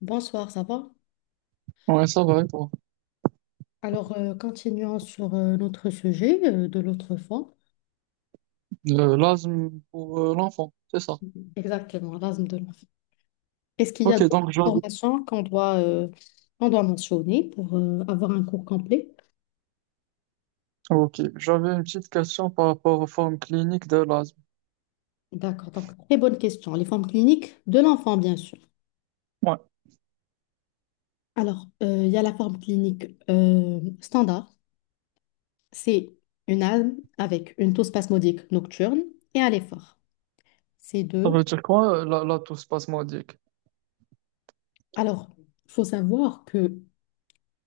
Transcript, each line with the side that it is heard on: left: Bonsoir, ça va?
right: Ouais, ça va, et toi?
left: Alors, continuons sur notre sujet de l'autre fois.
right: L'asthme pour l'enfant, c'est ça.
left: Exactement, l'asthme de l'enfant. Est-ce qu'il y a
right: Ok,
left: d'autres
right: donc j'avais
left: formations qu'on doit mentionner pour avoir un cours complet?
right: ok, j'avais une petite question par rapport aux formes cliniques de l'asthme.
left: D'accord, donc très bonne question. Les formes cliniques de l'enfant, bien sûr.
right: Ouais.
left: Alors, il y a la forme clinique standard. C'est une asthme avec une toux spasmodique nocturne et à l'effort. C'est
right: Ça veut
left: deux.
right: dire quoi, la toux spasmodique?
left: Alors, il faut savoir que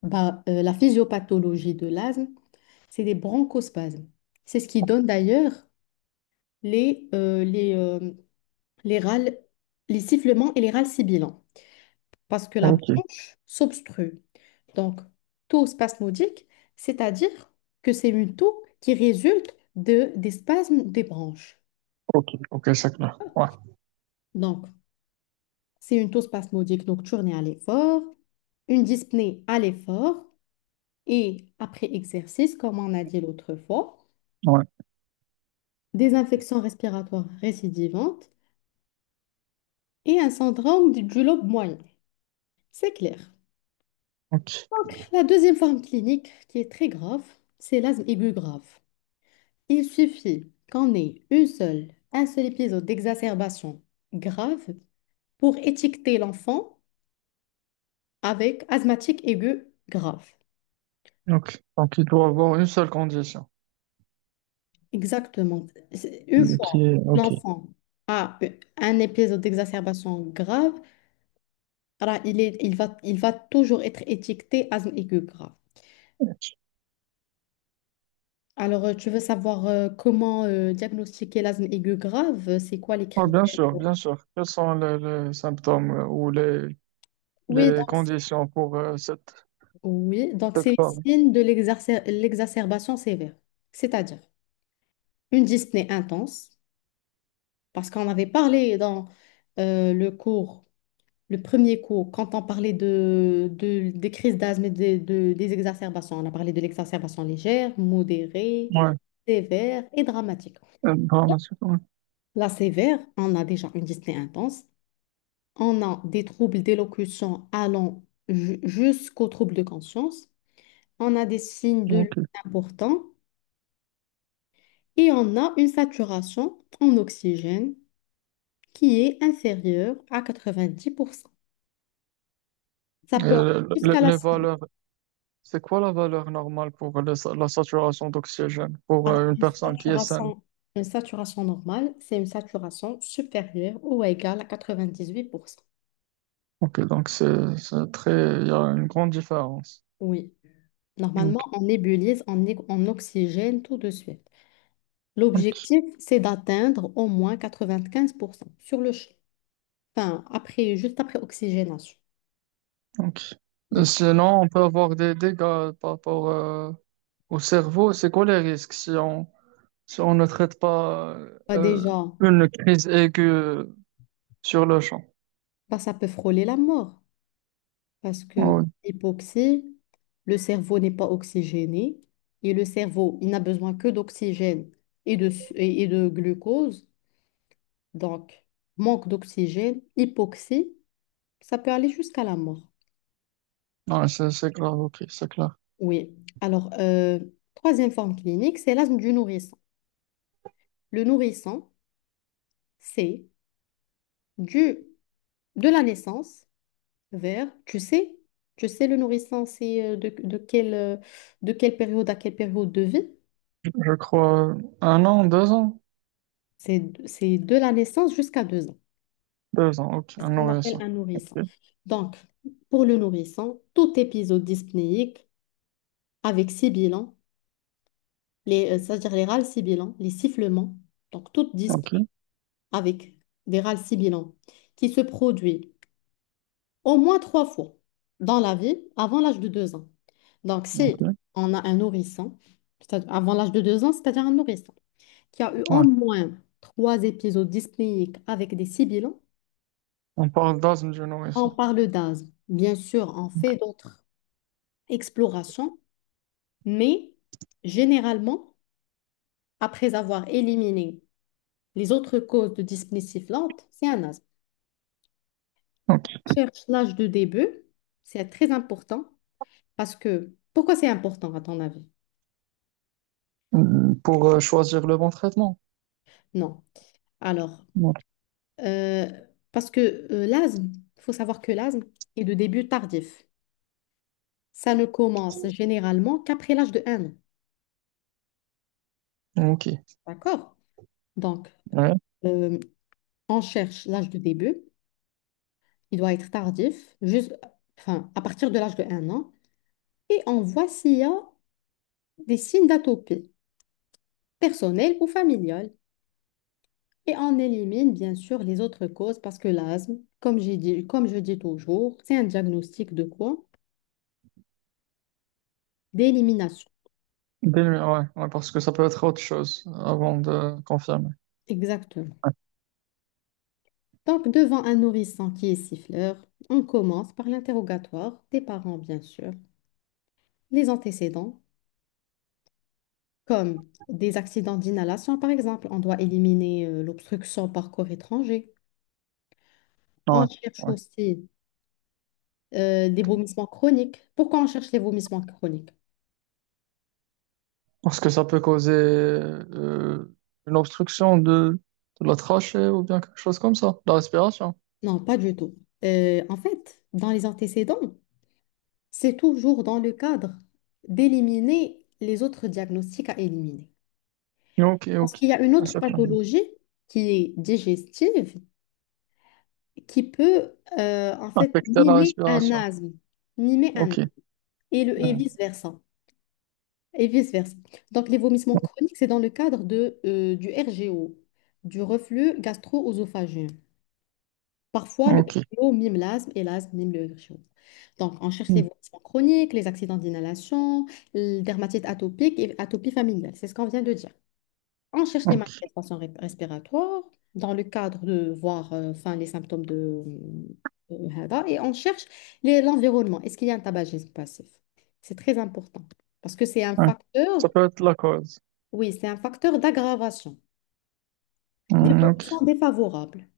left: bah, la physiopathologie de l'asthme, c'est des bronchospasmes. C'est ce qui donne d'ailleurs les, euh, les, euh, les râles, les sifflements et les râles sibilants, parce que la
right: Ok,
left: bronche s'obstrue. Donc, taux spasmodique, c'est-à-dire que c'est une toux qui résulte de, des spasmes des bronches.
right: ok, ok, c'est clair. Ouais,
left: Donc, c'est une taux spasmodique nocturne et à l'effort, une dyspnée à l'effort, et après exercice, comme on a dit l'autre fois,
right: ouais,
left: des infections respiratoires récidivantes et un syndrome du lobe moyen. C'est clair.
right: ok,
left: La deuxième forme clinique qui est très grave, c'est l'asthme aigu grave. Il suffit qu'on ait une seule, un seul épisode d'exacerbation grave pour étiqueter l'enfant avec asthmatique aigu grave.
right: ok. Donc il doit avoir une seule condition.
left: Exactement. Une
right: Qui
left: fois
right: est,
left: que
right: ok.
left: l'enfant a un épisode d'exacerbation grave, alors il va toujours être étiqueté asthme aigu grave. Alors, tu veux savoir comment diagnostiquer l'asthme aigu grave? C'est quoi les
right: Ouais, bien
left: critères?
right: sûr, bien sûr. Quels sont les symptômes ou les,
left: Oui,
right: les
left: donc,
right: conditions pour cette,
left: oui, donc
right: cette
left: c'est le
right: forme?
left: signe de l'exacerbation sévère, c'est-à-dire une dyspnée intense, parce qu'on avait parlé dans le cours, le premier cours, quand on parlait des crises d'asthme et des exacerbations. On a parlé de l'exacerbation légère, modérée,
right: Ouais,
left: sévère et dramatique.
right: par la suite, ouais.
left: La sévère, on a déjà une dyspnée intense, on a des troubles d'élocution allant jusqu'aux troubles de conscience, on a des signes de lutte
right: Ok.
left: importants. Et on a une saturation en oxygène qui est inférieure à 90%. Ça peut aller
right: Euh, le- le-
left: jusqu'à la
right: les
left: cible.
right: valeurs. C'est quoi la valeur normale pour la saturation d'oxygène pour
left: Alors
right: une personne qui est saine?
left: une saturation normale, c'est une saturation supérieure ou égale à 98%.
right: Ok, donc c'est très, il y a une grande différence.
left: Oui, normalement,
right: Ok,
left: on nébulise en oxygène tout de suite.
right: ok,
left: L'objectif, c'est d'atteindre au moins 95% sur le champ. Enfin, après, juste après oxygénation.
right: ok.
left: D'accord.
right: Sinon, on peut avoir des dégâts par rapport au cerveau. C'est quoi les risques si on ne traite pas
left: Bah
right: euh,
left: déjà,
right: une crise aiguë sur le champ?
left: bah, ça peut frôler la mort. Parce que
right: Oui,
left: l'hypoxie, le cerveau n'est pas oxygéné et le cerveau, il n'a besoin que d'oxygène et de, su- et de glucose. Donc, manque d'oxygène, hypoxie, ça peut aller jusqu'à la mort.
right: c'est grave. Ok, c'est clair.
left: Oui. Alors, troisième forme clinique, c'est l'asthme du nourrisson. Le nourrisson, c'est du, de la naissance vers, le nourrisson, c'est de quelle période à quelle période de vie?
right: Je crois un an, deux ans?
left: C'est de la naissance jusqu'à 2 ans.
right: Deux ans, ok.
left: C'est ce
right: Un
left: qu'on appelle
right: nourrisson.
left: un nourrisson.
right: Ok,
left: Donc, pour le nourrisson, tout épisode dyspnéique avec sibilant, c'est-à-dire les râles sibilants, les sifflements, donc toute
right: ok,
left: dyspnée avec des râles sibilants qui se produit au moins 3 fois dans la vie avant l'âge de 2 ans. Donc, si
right: ok.
left: on a un nourrisson, c'est-à-dire avant l'âge de deux ans, c'est-à-dire un nourrisson qui a eu au
right: Ouais.
left: moins 3 épisodes dyspnéiques avec des sibilants,
right: On parle d'asthme du
left: on
right: nourrisson.
left: parle d'asthme. Bien sûr, on fait d'autres explorations, mais généralement, après avoir éliminé les autres causes de dyspnée sifflante, c'est un asthme.
right: Ok.
left: Cherche l'âge de début, c'est très important parce que... Pourquoi c'est important à ton avis?
right: Pour choisir le bon traitement.
left: Non. Alors,
right: Ouais.
left: euh, parce que l'asthme, il faut savoir que l'asthme est de début tardif. Ça ne commence généralement qu'après l'âge de 1 an.
right: Ok.
left: D'accord? Donc,
right: Ouais.
left: euh, on cherche l'âge de début. Il doit être tardif, juste, enfin, à partir de l'âge de 1 an. Et on voit s'il y a des signes d'atopie, personnelle ou familiale. Et on élimine bien sûr les autres causes parce que l'asthme, comme j'ai dit, comme je dis toujours, c'est un diagnostic de quoi? D'élimination.
right: Ouais, ouais, parce que ça peut être autre chose avant de confirmer.
left: Exactement. Donc, devant un nourrisson qui est siffleur, on commence par l'interrogatoire des parents, bien sûr, les antécédents, comme des accidents d'inhalation, par exemple. On doit éliminer l'obstruction par corps étranger. On
right: Ouais.
left: cherche
right: Ouais.
left: aussi des vomissements chroniques. Pourquoi on cherche les vomissements chroniques?
right: Parce que ça peut causer une obstruction de la trachée ou bien quelque chose comme ça, la respiration.
left: Non, pas du tout. En fait, dans les antécédents, c'est toujours dans le cadre d'éliminer les autres diagnostics à éliminer.
right: Ok,
left: Parce
right: ok.
left: qu'il y a une
right: Un
left: autre
right: choc lambien.
left: pathologie qui est digestive, qui peut en fait
right: Affecter la respiration.
left: mimer un
right: Ok.
left: asthme, et
right: Hmm.
left: vice-versa. Et vice-versa. Donc les vomissements chroniques, c'est dans le cadre de, du RGO, du reflux gastro-œsophagien. Parfois, le
right: Ok.
left: RGO mime l'asthme et l'asthme mime le RGO. Donc, on cherche les
right: Hmm.
left: voisins chroniques, les accidents d'inhalation, la dermatite atopique et atopie familiale. C'est ce qu'on vient de dire. On cherche les
right: Ok.
left: manifestations respiratoires dans le cadre de voir enfin, les symptômes de HADA et on cherche l'environnement. Est-ce qu'il y a un tabagisme passif? C'est très important parce que c'est un
right: Ouais. Ça
left: facteur,
right: peut être la cause.
left: oui, c'est un facteur d'aggravation,
right: Hmm,
left: d'évolution
right: ok.
left: défavorable.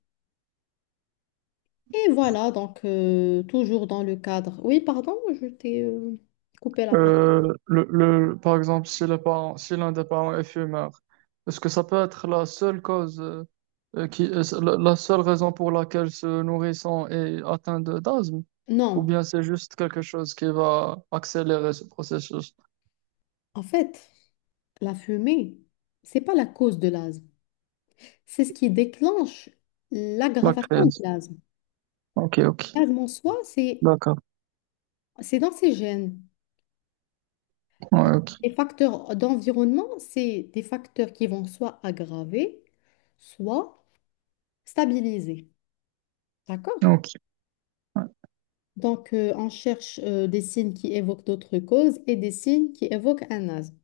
left: Et voilà, donc toujours dans le cadre. Oui, pardon, je t'ai coupé la parole.
right: Par exemple, si l'un des parents est fumeur, est-ce que ça peut être la seule cause, qui, la seule raison pour laquelle ce nourrisson est atteint d'asthme?
left: Non,
right: Ou bien c'est juste quelque chose qui va accélérer ce processus,
left: en fait, la fumée, c'est pas la cause de l'asthme. C'est ce qui déclenche
right: la
left: l'aggravation de
right: crise?
left: l'asthme.
right: Ok, ok,
left: L'asthme en soi,
right: d'accord.
left: c'est dans ses gènes.
right: Ouais, ok,
left: Les facteurs d'environnement, c'est des facteurs qui vont soit aggraver, soit stabiliser. D'accord?
right: donc
left: Donc, on cherche des signes qui évoquent d'autres causes et des signes qui évoquent un asthme.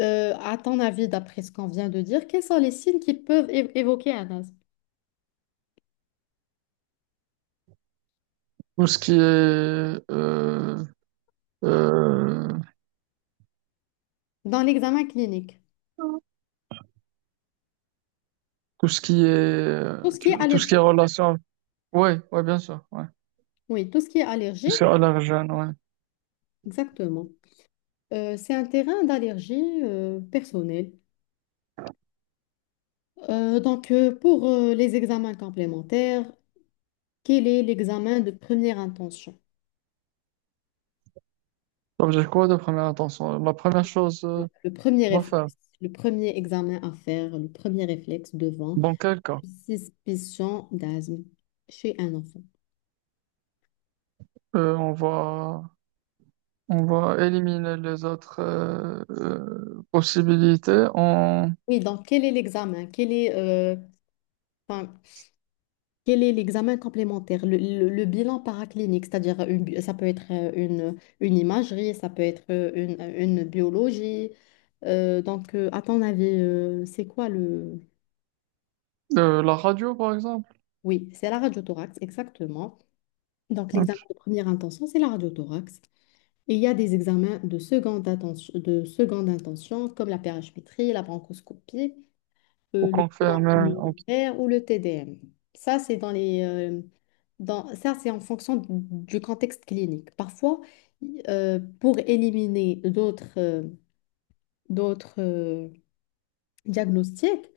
left: À ton avis, d'après ce qu'on vient de dire, quels sont les signes qui peuvent évoquer un asthme
right: Tout ce qui est, euh,
left: dans l'examen clinique?
right: tout ce qui
left: Tout ce
right: est,
left: qui est
right: tout ce qui est
left: allergique.
right: relation, ouais, ouais, bien sûr, ouais.
left: Oui, tout ce qui est
right: Tout
left: allergie,
right: ce qui est allergène, ouais.
left: exactement. C'est un terrain d'allergie personnelle. Pour les examens complémentaires, quel est l'examen de première intention?
right: Ça veut dire quoi de première intention? La première chose
left: Le premier
right: qu'on va faire,
left: réflexe, le premier examen à faire, le premier réflexe devant
right: dans quel cas?
left: une suspicion d'asthme chez un enfant.
right: Euh, on va, on va éliminer les autres possibilités en,
left: Oui, donc quel est l'examen? Enfin, Quel est l'examen complémentaire? Le bilan paraclinique, c'est-à-dire ça peut être une imagerie, ça peut être une biologie. À ton avis, c'est quoi le...
right: la radio, par exemple.
left: Oui, c'est la radiothorax, exactement. Donc,
right: Ok
left: l'examen de première intention, c'est la radiothorax. Et il y a des examens de seconde intention comme la périaspimétrie, la bronchoscopie,
right: pour
left: le bilan
right: confirmer. Ok,
left: immunitaire ou le TDM. Ça, c'est dans les, ça, c'est en fonction du contexte clinique. Parfois, pour éliminer d'autres d'autres diagnostics,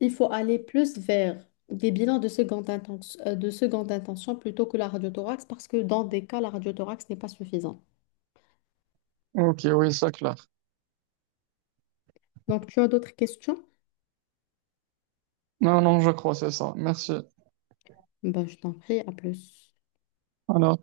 left: il faut aller plus vers des bilans de seconde intention plutôt que la radiothorax parce que dans des cas, la radiothorax n'est pas suffisante.
right: ok, oui, c'est clair.
left: Donc, tu as d'autres questions?
right: Non, non, je crois que c'est ça. Merci.
left: Ben, je t'en prie, à plus.
right: Alors.